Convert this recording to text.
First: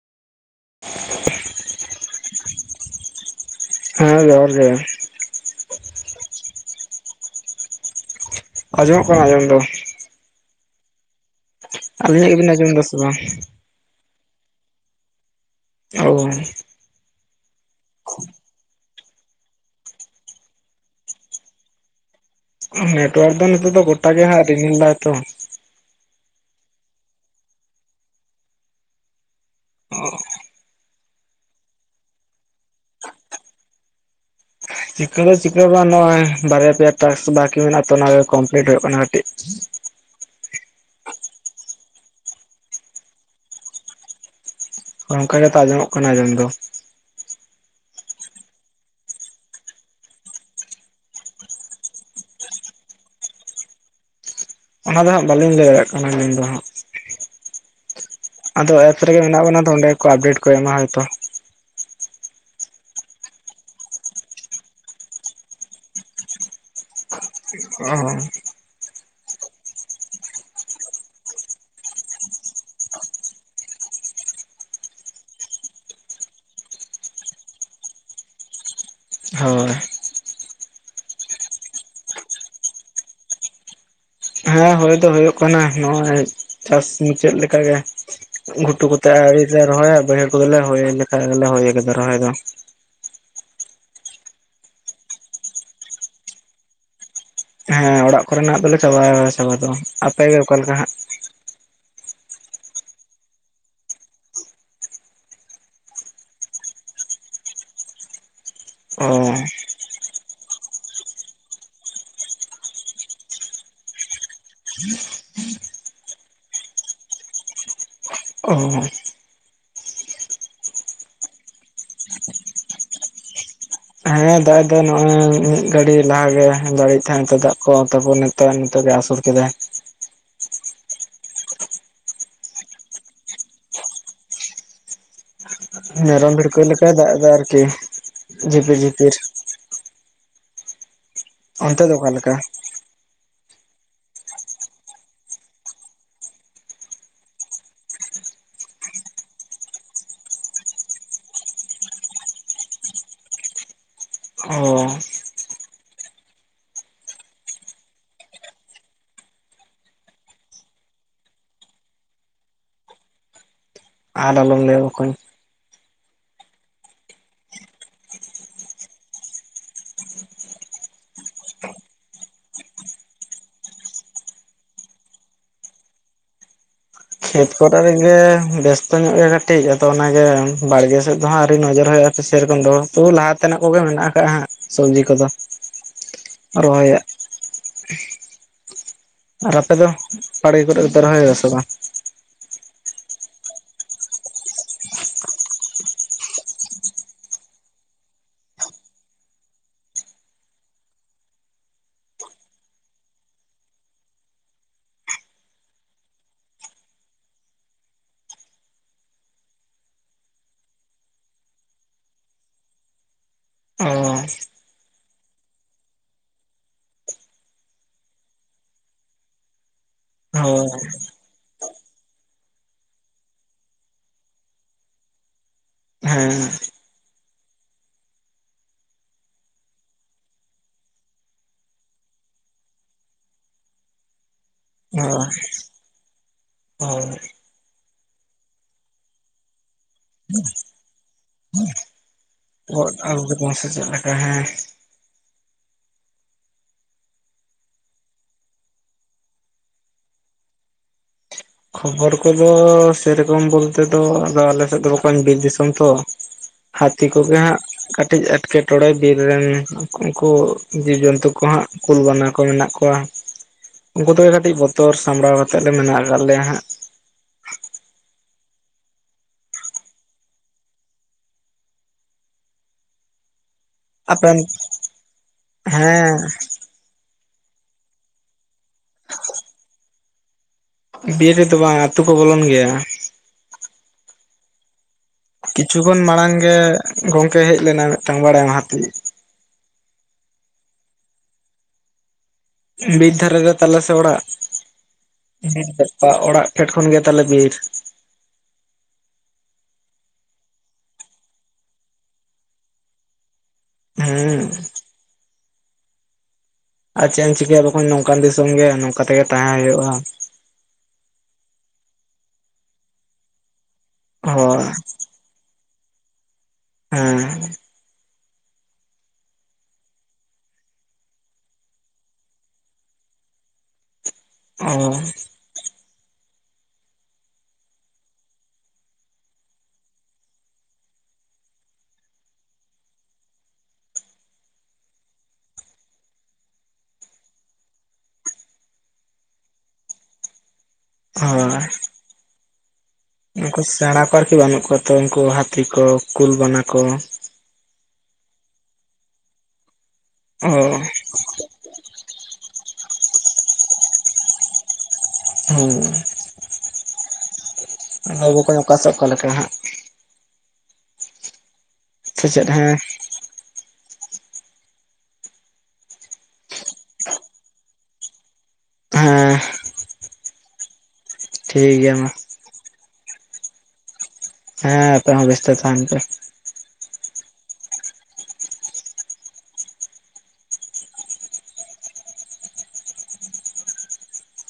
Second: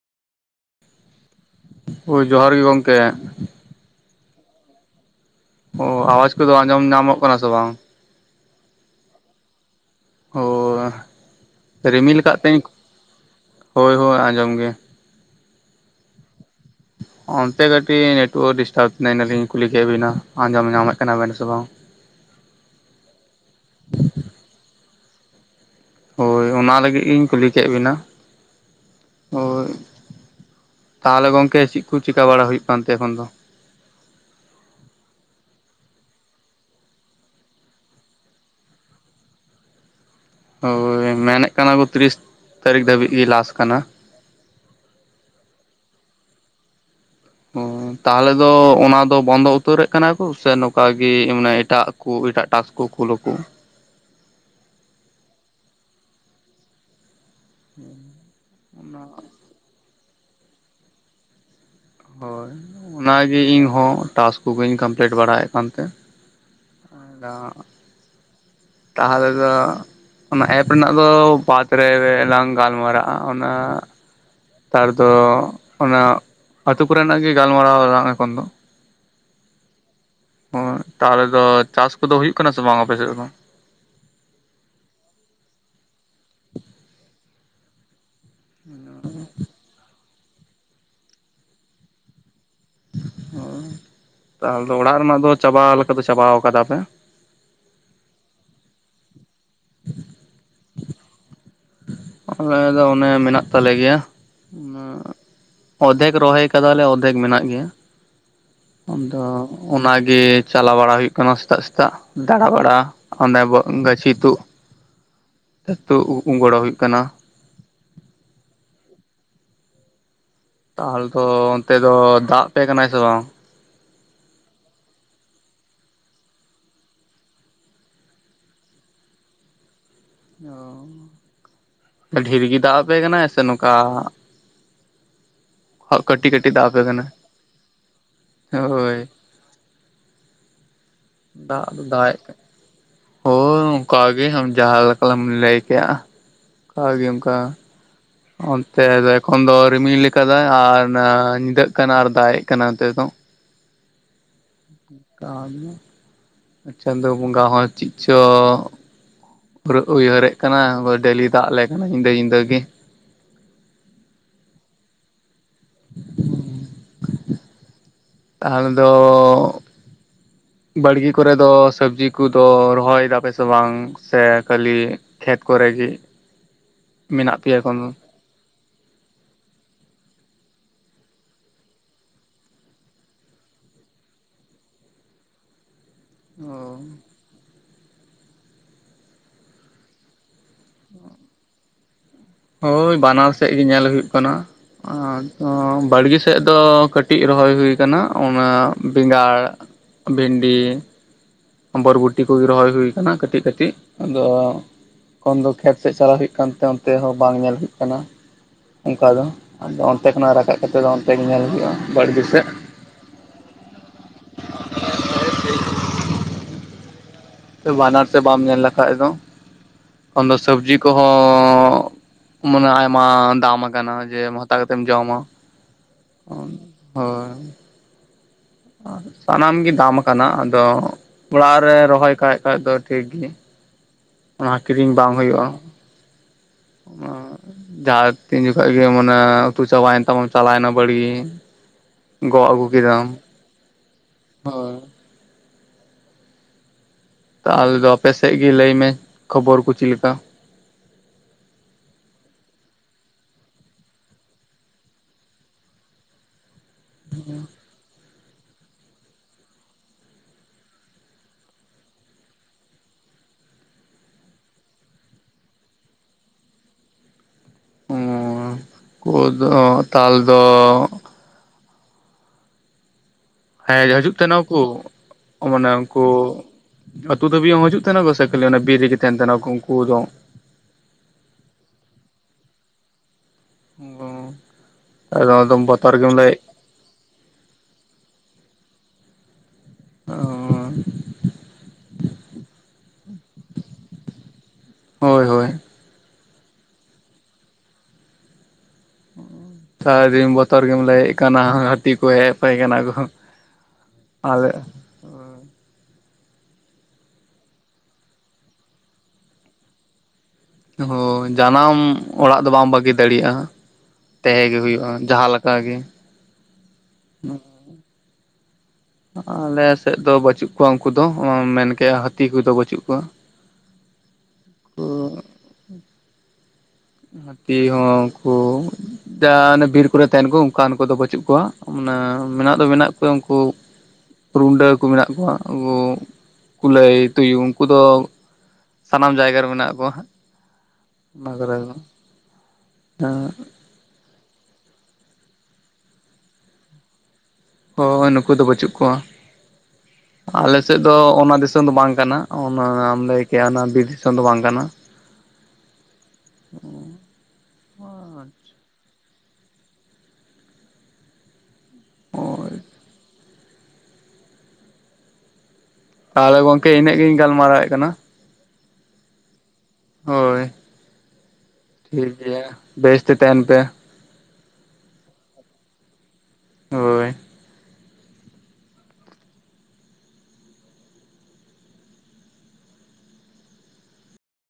ᱳ ᱡᱚᱦᱟᱨ ᱜᱮ ᱜᱚᱝᱠᱮ ᱾ ᱦᱮᱸ ᱡᱚᱦᱟᱨ ᱜᱮ ᱾ ᱚ ᱟᱣᱟᱡ ᱠᱚᱫᱚ ᱟᱸᱡᱚᱢ ᱧᱟᱢᱚᱜ ᱠᱟᱱᱟ ᱥᱮ ᱵᱟᱝ? ᱟᱸᱡᱚᱢᱚᱜ ᱠᱟᱱᱟ ᱟᱸᱡᱚᱢ ᱫᱚ ᱾ ᱦᱳᱻ ᱨᱤᱢᱤᱞ ᱟᱹᱞᱤᱧᱟᱜ ᱠᱟᱫ ᱜᱮᱵᱤᱱ ᱛᱤᱧ ᱟᱸᱡᱚᱢ ᱮᱫᱟ ᱥᱮ ᱵᱟᱝ ᱦᱳᱭ ᱦᱳᱭ ᱟᱸᱡᱚᱢ ᱜᱮ ᱾ ᱚ ᱾ ᱚᱱᱛᱮ ᱠᱟᱹᱴᱤᱡ ᱱᱮᱴᱣᱟᱨᱠ ᱰᱤᱥᱴᱟᱵ ᱤᱱᱟ ᱞᱤᱧ ᱠᱩᱞᱤ ᱠᱮᱫ ᱵᱮᱤᱱᱟ ᱟᱸᱡᱚᱢ ᱧᱟᱢᱮᱫ ᱠᱟᱱᱟᱵᱮᱱ ᱥᱮ ᱵᱟᱝ? ᱱᱮᱴᱚᱣᱟᱨᱠ ᱫᱚ ᱱᱚᱛᱮ ᱫᱚ ᱜᱚᱴᱟᱜ ᱜᱮ ᱦᱟᱸᱜ ᱨᱤᱢᱤᱞ ᱫᱟᱭ ᱛᱚ ᱾ ᱦᱳᱭ ᱚᱱᱟ ᱞᱟᱹᱜᱤᱫ ᱜᱤᱧ ᱠᱩᱞᱤ ᱠᱮᱫ ᱵᱤᱱᱟ, ᱦᱳᱭ ᱾ ᱚ ᱾ ᱛᱟᱦᱚᱞᱮ ᱜᱚᱝᱠᱮ ᱪᱤᱫ ᱠᱩ ᱪᱮᱠᱟ ᱵᱟᱲᱟ ᱦᱩᱭᱩᱜ ᱠᱟᱱ ᱛᱮ ᱮᱠᱷᱚᱱ ᱫᱚ? ᱪᱤᱠᱟᱹ ᱫᱚ ᱪᱤᱠᱟᱹ ᱦᱚ ᱵᱟ ᱱᱚᱜᱼᱚᱭ ᱵᱟᱨᱮᱭᱟ ᱯᱮᱭᱟ ᱴᱟᱠᱥ ᱵᱟᱠᱤ ᱢᱮᱱᱟᱜᱼᱟ ᱛᱚ ᱚᱱᱟ ᱠᱚᱢᱯᱤᱞᱤᱴ ᱦᱩᱭᱩᱜ ᱠᱟᱱᱟ ᱠᱟᱹᱴᱤᱜ ᱾ ᱦᱳᱭ ᱢᱮᱱᱮᱜ ᱠᱟᱱᱟ ᱠᱚ ᱛᱤᱨᱤᱥ ᱛᱟᱹᱨᱤᱠᱷ ᱫᱷᱟᱹᱵᱤᱡ ᱜᱮ ᱞᱟᱥ ᱠᱟᱱᱟ ᱾ ᱚᱝᱠᱟ ᱜᱮᱛᱚ ᱟᱸᱡᱚᱢᱚᱜ ᱠᱟᱱᱟ ᱟᱸᱡᱚᱢ ᱫᱚ ᱾ ᱦᱳᱻ ᱛᱟᱦᱚᱞᱮ ᱫᱚ ᱚᱱᱟ ᱫᱚ ᱵᱚᱱᱫᱚ ᱩᱛᱟᱹᱨᱮᱜ ᱠᱟᱱᱟ ᱠᱚ ᱥᱮ ᱱᱚᱠᱟ ᱜᱮ ᱢᱟᱱᱮ ᱮᱴᱟᱜ ᱠᱩ ᱮᱴᱟᱜ ᱴᱟᱠᱥ ᱠᱚ ᱠᱩᱞᱟᱹ ᱠᱩ! ᱚᱱᱟ ᱫᱚ ᱦᱟᱸᱜ ᱵᱟᱹᱞᱤᱧ ᱞᱟᱹᱭ ᱫᱟᱲᱮᱭᱟᱜ ᱠᱟᱱᱟ ᱟᱹᱞᱤᱧ ᱫᱚ ᱦᱟᱸᱜ ᱾ ᱟᱫᱚ ᱮᱯᱥ ᱨᱮᱜᱮ ᱢᱮᱱᱟᱜ ᱵᱚᱱᱟ ᱛᱚ ᱚᱸᱰᱮ ᱜᱮᱠᱚ ᱟᱯᱰᱮᱴ ᱠᱚ ᱮᱢᱟ ᱦᱳᱭᱛᱳ ᱾ ᱦᱳᱭ ᱚᱱᱟᱜᱮ ᱤᱧ ᱦᱚᱸᱴᱟᱥ ᱠᱚᱜᱮᱧ ᱠᱚᱢᱯᱞᱤᱴ ᱵᱟᱲᱟᱭᱮᱜ ᱠᱟᱱᱛᱮ ᱾ ᱟᱫᱚ ᱦᱟᱸᱜ ᱚᱸ [inaudible] ᱛᱟᱦᱚᱞᱮ ᱫᱚ ᱚᱱᱟ ᱮᱯ ᱨᱮᱱᱟᱜ ᱫᱚ ᱵᱟᱫᱽ ᱨᱮ ᱞᱟᱝ ᱜᱟᱞᱢᱟᱨᱟᱜᱼᱟ ᱚᱱᱟ ᱱᱮᱛᱟᱨ ᱫᱚ ᱚᱱᱟ ᱟᱹᱛᱩ ᱠᱚᱨᱮᱱᱟᱜ ᱜᱮ ᱜᱟᱞᱢᱟᱨᱟᱣ ᱟᱞᱟᱝ ᱮᱠᱷᱚᱱ ᱫᱚ ᱾ ᱦᱳᱭ ᱾ ᱦᱚᱭ ᱛᱟᱦᱚᱞᱮ ᱫᱚ ᱪᱟᱥ ᱠᱚᱫᱚ ᱦᱩᱭᱩᱜ ᱠᱟᱱᱟ ᱥᱮ ᱵᱟᱝ ᱟᱯᱮᱥᱮᱫ ᱫᱚ? ᱦᱮᱸ ᱦᱳᱭ ᱫᱚ ᱦᱳᱭᱳᱜ ᱠᱟᱱᱟ ᱱᱚᱜᱼᱚᱭ ᱪᱟᱥ ᱢᱩᱪᱟᱹᱫ ᱞᱮᱠᱟ ᱜᱮ ᱜᱷᱩᱴᱩ ᱠᱚ ᱛᱮᱜ ᱟᱹᱣᱨᱤ ᱞᱮ ᱨᱚᱦᱚᱭᱟ, ᱵᱟᱹᱭᱦᱟᱹᱲ ᱠᱚᱫᱚᱞᱮ ᱨᱚᱦᱚᱭ ᱞᱮᱠᱷᱟ ᱜᱮᱞᱮ ᱞᱚᱦᱚᱭ ᱠᱟᱫᱟ ᱨᱚᱦᱚᱭ ᱫᱚ ᱾ ᱚᱸ, ᱛᱟᱦᱚᱞᱮ ᱫᱚ ᱚᱲᱟᱜ ᱨᱮᱱᱟᱜ ᱫᱚ ᱪᱟᱵᱟ ᱞᱮᱠᱟ ᱫᱚ ᱪᱟᱵᱟᱣ ᱠᱟᱫᱟ ᱯᱮ? ᱦᱮᱸ ᱚᱲᱟᱜ ᱠᱚᱨᱮᱱᱟᱜ ᱫᱚᱞᱮ ᱪᱟᱵᱟ ᱪᱟᱵᱟ ᱫᱚ ᱾ ᱟᱯᱮ ᱜᱮ ᱚᱠᱟᱞᱮ ᱞᱮᱠᱟ ᱦᱟᱸᱜ? ᱟᱠᱮ ᱫᱚ ᱚᱱᱮ ᱢᱮᱱᱟᱜ ᱛᱟᱞᱮ ᱜᱮᱭᱟ ᱾ ᱚᱫᱷᱮᱠ ᱨᱚᱦᱚᱭ ᱠᱟᱫᱟᱞᱮ ᱚᱫᱷᱮᱠ ᱢᱮᱱᱟᱜ ᱜᱮᱭᱟ, ᱟᱫᱚ ᱚ ᱚᱱᱟᱜᱮ ᱪᱟᱞᱟᱣ ᱵᱟᱲᱟ ᱦᱩᱭᱩᱜ ᱠᱟᱱᱟ ᱥᱮᱛᱟᱜ ᱥᱮᱛᱟᱜ ᱜᱟᱬᱟᱵᱟᱲᱟ ᱾ ᱚᱱᱫᱮ ᱵᱳᱜ ᱜᱟᱹᱪᱷᱤ ᱛᱩᱜ ᱛᱩᱜ ᱜᱚᱲᱚ ᱦᱩᱭᱩᱜ ᱠᱟᱱᱟ ᱾ ᱚ ᱾ ᱛᱟᱦᱚᱞᱮ ᱛᱚ ᱚᱱᱛᱮ ᱫᱚ ᱫᱟᱜ ᱯᱮ ᱠᱟᱱᱟᱭ ᱥᱮ ᱵᱟᱝ? ᱦᱮᱸ [unintelligible] ᱱᱚᱜᱚᱭ ᱢᱤᱫ ᱜᱷᱟᱹᱲᱤᱡ ᱞᱟᱦᱟ ᱜᱮ [unintelligible] ᱫᱟᱜ ᱠᱚ ᱛᱟᱯᱚᱨ ᱛᱚ ᱱᱤᱛᱳᱜ ᱜᱮ ᱟᱥᱳᱲ ᱠᱮᱫᱟᱭ᱾ ᱚᱸ ᱰᱷᱮᱨ ᱜᱮ ᱫᱟᱜ ᱟᱯᱮ ᱠᱟᱱᱟᱭ ᱥᱮ ᱱᱚᱝᱠᱟ ᱠᱟᱹᱴᱤᱡ ᱢᱮᱨᱚᱢ ᱠᱟᱹᱴᱤᱡ ᱵᱷᱤᱲᱠᱟᱹᱣ ᱟᱯᱮ ᱞᱮᱠᱟᱭ ᱠᱟᱱᱟᱭ ᱫᱟᱜ ᱮᱫᱟ ᱟᱨᱠᱤ ᱡᱷᱤᱯᱤᱨ ᱦᱳᱭ ᱡᱷᱤᱯᱤᱨ᱾ ᱫᱟᱜ ᱚᱱᱛᱮ ᱫᱚ ᱚᱠᱟ ᱫᱟᱜ ᱞᱮᱠᱟ ᱮᱫ ᱦᱳᱭ ᱚᱝᱠᱟ ᱜᱮ ᱡᱟᱦᱟᱸ ᱞᱮᱠᱟᱞᱟᱢ ᱞᱟᱹᱭ ᱠᱮᱜᱟ᱾ ᱦᱟ ᱜᱮ ᱚᱝᱠᱟ ᱚᱱᱛᱮ ᱫᱚ ᱮᱠᱷᱚᱱ ᱫᱚ ᱨᱤᱢᱤᱞ ᱟᱠᱟᱫᱟᱭ ᱟᱨ ᱧᱤᱫᱟᱹᱜ ᱠᱟᱱᱟ ᱟᱨ ᱫᱟᱜ ᱮᱜ ᱠᱟᱱᱟ ᱱᱚᱛᱮ ᱫᱚ᱾ ᱚ [unintelligible] ᱪᱟᱸᱫᱳ ᱵᱚᱸᱜᱟ ᱦᱚᱸ ᱪᱤᱫ ᱪᱚ ᱦᱩᱨᱟᱹ ᱩᱭᱦᱟᱹᱨᱮᱫ ᱠᱟᱱᱟ ᱰᱮᱞᱤ ᱫᱟᱜ ᱟᱞᱮ ᱠᱟᱱᱟ ᱧᱤᱫᱟᱹ ᱧᱤᱫᱟᱹ ᱜᱮ᱾ ᱟᱨ ᱟᱞᱚᱢ ᱞᱟᱹᱭ-ᱟ ᱵᱚᱠᱚᱧ᱾ ᱛᱟᱦᱟᱞᱮ ᱫᱚ ᱵᱟᱲᱜᱤ ᱠᱚᱨᱮ ᱫᱚ ᱥᱚᱵᱽᱡᱤ ᱠᱚᱫᱚ ᱨᱚᱦᱚᱭ ᱫᱟᱯᱮ ᱥᱮ ᱵᱟᱝ, ᱥᱮ ᱠᱷᱟᱹᱞᱤ ᱠᱷᱮᱛ ᱠᱚᱨᱮ ᱜᱮ᱾ ᱢᱮᱱᱟᱜ ᱠᱷᱮᱛ ᱯᱮᱭᱟ ᱠᱚᱨᱮ ᱮᱠᱷᱚᱱ ᱨᱮᱜᱮ ᱵᱮᱥ ᱛᱚ ᱧᱚᱜ ᱜᱮ ᱠᱟᱹᱴᱤᱡ ᱟᱫᱚ ᱚᱱᱟᱜᱮ ᱵᱟᱲᱜᱮ ᱥᱮᱫ ᱫᱚ ᱦᱟᱸᱜ ᱟᱣᱨᱤ ᱱᱚᱡᱚᱨ ᱦᱳᱭᱳᱜ-ᱟ ᱛᱚ ᱥᱮᱨᱚᱠᱚᱢ ᱫᱚ᱾ ᱛᱳ ᱞᱟᱦᱟ ᱛᱮᱱᱟᱜ ᱠᱚᱜᱮ ᱢᱮᱱᱟᱜ ᱠᱟᱜᱟ ᱦᱟᱸᱜ ᱥᱚᱵᱽᱡᱤ ᱠᱚᱫᱚ ᱫᱚ ᱨᱚᱦᱚᱭᱟᱜ᱾ ᱟᱨ ᱟᱯᱮ ᱫᱚ ᱵᱟᱲᱜᱮ ᱠᱚᱨᱮᱜ ᱫᱚᱯᱮ ᱨᱚᱦᱚᱭ ᱠᱟᱫᱟ ᱥᱮ ᱵᱟᱝ? ᱦᱳᱭ ᱵᱟᱱᱟᱨ ᱥᱮᱫ ᱜᱮ ᱧᱮᱞ ᱦᱩᱭᱩᱜ ᱠᱟᱱᱟ᱾ ᱟᱸ ᱵᱟᱲᱜᱮ ᱥᱮᱫ ᱫᱚ ᱠᱟᱹᱴᱤᱡ ᱨᱚᱦᱚᱭ ᱦᱩᱭ ᱠᱟᱱᱟ ᱚᱱᱟ ᱵᱮᱸᱜᱟᱲ ᱵᱷᱮᱱᱰᱤ ᱵᱚᱨᱵᱚᱴᱤ ᱠᱚᱜᱮ ᱨᱚᱦᱚᱭ ᱦᱩᱭ ᱠᱟᱱᱟ ᱠᱟᱹᱴᱤᱡ ᱠᱟᱹᱴᱤᱡ ᱟᱫᱚ ᱠᱷᱚᱱ ᱫᱚ ᱠᱷᱮᱛ ᱥᱮᱫ ᱪᱟᱞᱟᱣ ᱦᱩᱭᱩᱜ ᱠᱟᱱᱛᱮ ᱚᱱᱛᱮ ᱦᱚᱸ ᱵᱟᱝ ᱧᱮᱞ ᱦᱩᱭᱩᱜ ᱠᱟᱱᱟ᱾ ᱚᱝᱠᱟ ᱫᱚ ᱟᱫᱚ ᱚᱱᱛᱮ ᱠᱷᱚᱱᱟᱜ ᱨᱟᱠᱟᱵ ᱠᱟᱛᱮᱫ ᱫᱚ ᱚᱱᱛᱮ ᱜᱮ ᱧᱮᱞ ᱦᱩᱭᱩᱜ-ᱟ ᱵᱟᱲᱜᱮ ᱥᱮᱫ᱾ ᱚᱻ ᱥᱮ ᱵᱟᱱᱟᱨ ᱥᱮᱫ ᱵᱟᱢ ᱧᱮᱞ ᱞᱮᱠᱷᱟᱡ ᱫᱚ ᱠᱷᱚᱱ ᱫᱚ ᱦᱳᱭ ᱥᱚᱵᱽᱡᱤ ᱠᱚᱦᱚᱸ [unintelligible] ᱢᱟᱱᱮ ᱟᱭᱢᱟ ᱫᱟᱢ ᱠᱟᱱᱟ ᱡᱮ ᱦᱟᱛᱟᱣ ᱠᱟᱛᱮᱢ ᱡᱚᱢᱟ᱾ ᱦᱮᱸ ᱚ ᱦᱳᱭ᱾ ᱥᱟᱱᱟᱢ ᱜᱮ ᱫᱟᱢ ᱠᱟᱱᱟ ᱟᱫᱚ ᱚᱲᱟᱜ ᱨᱮ ᱨᱚᱦᱚᱭ ᱠᱷᱟᱡ ᱠᱷᱟᱡ ᱫᱚ ᱴᱷᱤᱠ ᱜᱤᱭᱟ᱾ ᱚᱱᱟ ᱠᱤᱨᱤᱧ ᱵᱟᱝ ᱦᱳᱭ ᱦᱳᱭᱳᱜ-ᱟ᱾ ᱦᱳᱭ᱾ ᱡᱟᱦᱟᱸ ᱛᱤᱱ ᱡᱚᱠᱷᱚᱡ ᱜᱮ ᱢᱟᱱᱮ ᱩᱛᱩ ᱪᱟᱵᱟᱭᱮᱱ ᱛᱟᱵᱚᱱ ᱪᱟᱞᱟᱣᱱᱮᱟ ᱵᱟᱲᱤ ᱜᱚᱜ ᱟᱹᱜᱩ ᱜᱚᱫ ᱠᱮᱫᱟᱢ᱾ [unintelligible] ᱪᱮᱫ ᱞᱮᱠᱟ ᱦᱮᱸ᱾ ᱦᱳᱭ ᱛᱟᱦᱟᱞᱮ ᱫᱚ ᱟᱯᱮ ᱥᱮᱫ ᱜᱮ ᱞᱟᱹᱭᱢᱮ ᱠᱷᱚᱵᱚᱨ ᱠᱚ ᱪᱮᱫ ᱞᱮᱠᱟ? ᱠᱷᱚᱵᱚᱨ ᱠᱚᱫᱚ ᱥᱮᱨᱚᱠᱚᱢ ᱵᱳᱞᱛᱮ ᱫᱚ ᱟᱫᱚ ᱟᱞᱮ ᱥᱮᱫ ᱫᱚ ᱵᱚᱠᱚᱧ ᱵᱤᱨ ᱫᱤᱥᱚᱢ ᱛᱚ᱾ ᱦᱟᱹᱛᱤ ᱠᱚᱜᱮ ᱦᱟᱸᱜ ᱠᱟᱹᱴᱤᱡ ᱮᱴᱠᱮ ᱴᱚᱬᱮ ᱵᱤᱨ ᱨᱮᱱ ᱩᱝᱠᱩ ᱡᱤᱵᱽᱡᱩᱱᱛᱩ ᱠᱚ ᱦᱟᱸᱜ ᱠᱩᱞ ᱵᱟᱱᱟ ᱠᱚ ᱢᱮᱱᱟᱜ ᱠᱚᱣᱟ᱾ ᱩᱝᱠᱩ ᱛᱮᱜᱮ ᱠᱟᱹᱴᱤᱡ ᱵᱚᱛᱚᱨ ᱥᱟᱢᱲᱟᱣ ᱠᱟᱛᱮᱜ ᱞᱮ ᱢᱮᱱᱟᱜ ᱟᱠᱟᱫ ᱞᱮᱭᱟ ᱦᱟᱸᱜ᱾ [unintelligible] ᱠᱩ ᱫᱚ ᱛᱟᱞ ᱫᱚ ᱦᱮᱡ ᱦᱟᱡᱩᱜ ᱟᱯᱮᱱ ᱛᱟᱦᱮᱱᱟᱠᱚ ᱚᱻ ᱢᱟᱱᱮ ᱩᱝᱠᱩ ᱦᱮᱸ ᱟᱹᱛᱩ ᱫᱷᱟᱹᱵᱤᱡ ᱦᱚᱸ ᱦᱤᱡᱩᱜ ᱛᱟᱦᱮᱱᱟᱠᱚ ᱥᱮ ᱠᱷᱟᱹᱞᱤ ᱚᱱᱮ ᱵᱤᱨ ᱨᱮᱜᱮ ᱛᱟᱦᱮᱱ ᱛᱟᱦᱮᱱᱟᱠᱚ ᱩᱝᱠᱩ ᱫᱚ? ᱵᱤᱨ ᱨᱮᱫᱚ ᱵᱟᱝ ᱟᱛᱩ ᱠᱚ ᱵᱚᱞᱚᱱ ᱜᱮᱭᱟ᱾ ᱳᱻ ᱟᱫᱚ ᱟᱫᱚᱢ ᱠᱤᱪᱷᱩ ᱵᱚᱛᱚᱨ ᱠᱷᱚᱱ ᱜᱮᱢ ᱢᱟᱲᱟᱝ ᱞᱟᱹᱭᱮᱫ᱾ ᱜᱮ ᱜᱚᱝᱠᱮ ᱦᱮᱡ ᱞᱮᱱᱟᱭ ᱢᱮᱫᱴᱟᱝ ᱵᱟᱲᱟᱭᱟᱢ ᱦᱟᱹᱛᱤ᱾ ᱚᱻ ᱵᱤᱨ ᱫᱷᱟᱨᱟ ᱨᱮ ᱛᱟᱞᱮ ᱥᱮ ᱚᱲᱟᱜ᱾ ᱦᱳᱭ ᱦᱳᱭ᱾ ᱪᱷᱟᱴᱠᱟ ᱚᱲᱟᱜ ᱯᱷᱮᱰ ᱠᱷᱚᱱ ᱜᱮ ᱛᱟᱞᱮ ᱵᱤᱨ᱾ ᱥᱟᱨᱟᱫᱤᱱ ᱵᱚᱛᱚᱨ ᱜᱮᱢ ᱞᱟᱹᱭᱮᱫ ᱠᱟᱱᱟ ᱦᱟᱹᱛᱤ ᱠᱚ ᱦᱮᱡ ᱟᱯᱮ ᱠᱟᱱᱟ ᱠᱚ᱾ ᱦᱩᱸᱻ ᱟᱞᱮ ᱟᱨ ᱪᱮᱫ ᱮᱢ ᱪᱤᱠᱟᱹᱭᱟ ᱵᱚᱠᱚᱧ ᱱᱚᱝᱠᱟᱱ ᱫᱤᱥᱚᱢ ᱜᱮ, ᱱᱚᱝᱠᱟ ᱛᱮᱜᱮ ᱛᱟᱦᱮᱸ ᱦᱩᱭᱩᱜ-ᱟ᱾ ᱦᱳᱭ, ᱡᱟᱱᱟᱢ ᱚᱲᱟᱜ ᱫᱚ ᱵᱟᱢ ᱵᱟᱹᱜᱤ ᱫᱟᱲᱮᱭᱟᱜ-ᱟ᱾ ᱛᱮᱦᱮᱸ ᱜᱤ ᱦᱳᱭ ᱦᱩᱭᱩᱜ-ᱟ ᱡᱟᱦᱟᱸᱞᱮᱠᱟᱜᱤ᱾ ᱦᱩᱸ᱾ ᱟᱞᱮᱥᱮᱫ ᱫᱚ ᱵᱟᱪᱩᱜ ᱠᱚᱣᱟ ᱩᱝᱠᱩ ᱫᱚ, ᱢᱮᱱᱠᱮᱜ ᱦᱟᱹᱛᱤ ᱠᱚᱫᱚ ᱵᱟᱹᱪᱩᱜ ᱠᱚᱣᱟ᱾ ᱚᱻ ᱦᱟᱹᱛᱤ ᱦᱚᱸ ᱩᱝᱠᱩ ᱡᱟ, ᱚᱱᱟ ᱵᱤᱨ ᱠᱚᱨᱮ ᱛᱟᱦᱮᱱ ᱠᱚ, ᱚᱝᱠᱟᱱ ᱠᱚᱫᱚ ᱵᱟᱪᱩᱜ ᱠᱚᱣᱟ᱾ ᱢᱟᱱᱮ ᱢᱮᱱᱟᱜ ᱫᱚ ᱢᱮᱱᱟᱜ ᱠᱚᱣᱟ ᱩᱝᱠᱩ ᱨᱩᱸᱰᱟᱹ ᱠᱚ ᱢᱮᱱᱟᱜ ᱠᱚᱣᱟ, ᱩᱝᱠᱩ ᱠᱩᱞᱟᱹᱭ, ᱛᱩᱭᱩ ᱩᱝᱠᱩ ᱫᱚ ᱥᱟᱱᱟᱢ ᱡᱟᱭᱜᱟ ᱨᱮ ᱢᱮᱱᱟᱜ ᱠᱚᱣᱟ ᱦᱟᱸᱜ ᱚᱱᱟ ᱠᱚᱨᱮ ᱫᱚ᱾ ᱩᱝᱠᱩ ᱥᱮᱬᱟ ᱠᱚ ᱟᱨᱠᱤ ᱵᱟᱹᱱᱩᱜ ᱠᱚᱣᱟ ᱛᱚ, ᱩᱝᱠᱩ ᱦᱟᱛᱤ ᱠᱚ, ᱠᱩᱞ, ᱵᱟᱱᱟ ᱠᱚ? ᱦᱳᱭ, ᱱᱩᱠᱩ ᱫᱚ ᱵᱟᱹᱪᱩᱜ ᱠᱚᱣᱟ, ᱚ ᱟᱞᱮ ᱥᱮᱫ ᱫᱚ ᱚᱱᱟ ᱫᱤᱥ ᱫᱤᱥᱚᱢ ᱫᱚ ᱵᱟᱝ ᱠᱟᱱᱟ, ᱚᱱᱟᱢ ᱞᱟᱹᱭ ᱠᱮᱜ ᱚᱱᱟ ᱵᱤᱨ ᱫᱤᱥᱚᱢ ᱫᱚ ᱵᱟᱝ ᱠᱟᱱᱟ᱾ ᱦᱩᱸ᱾ ᱟᱫᱚ ᱵᱚᱠᱚᱧ ᱚᱠᱟᱥᱮᱫ ᱚᱠᱟ ᱞᱮᱠᱟ ᱦᱟᱸᱜ᱾ ᱥᱮ ᱪᱮᱫ ᱦᱳᱭ ᱦᱮᱸ᱾ ᱛᱟᱦᱞᱮ ᱜᱚᱝᱠᱮ ᱤᱱᱟᱹᱜ ᱜᱤᱧ ᱜᱟᱞᱢᱟᱨᱟᱣᱮᱜ ᱠᱟᱱᱟ᱾ ᱦᱮᱸ᱾ ᱦᱳᱭ ᱴᱷᱤᱠ ᱜᱮᱭᱟ, ᱵᱮᱥ ᱛᱮ ᱛᱟᱦᱮᱱ ᱯᱮ᱾ ᱦᱮᱸ ᱟᱯᱮ ᱦᱚᱸ ᱵᱮᱥ ᱛᱮ ᱛᱟᱸᱦᱮᱱ ᱯᱮ᱾ ᱦᱳᱭ᱾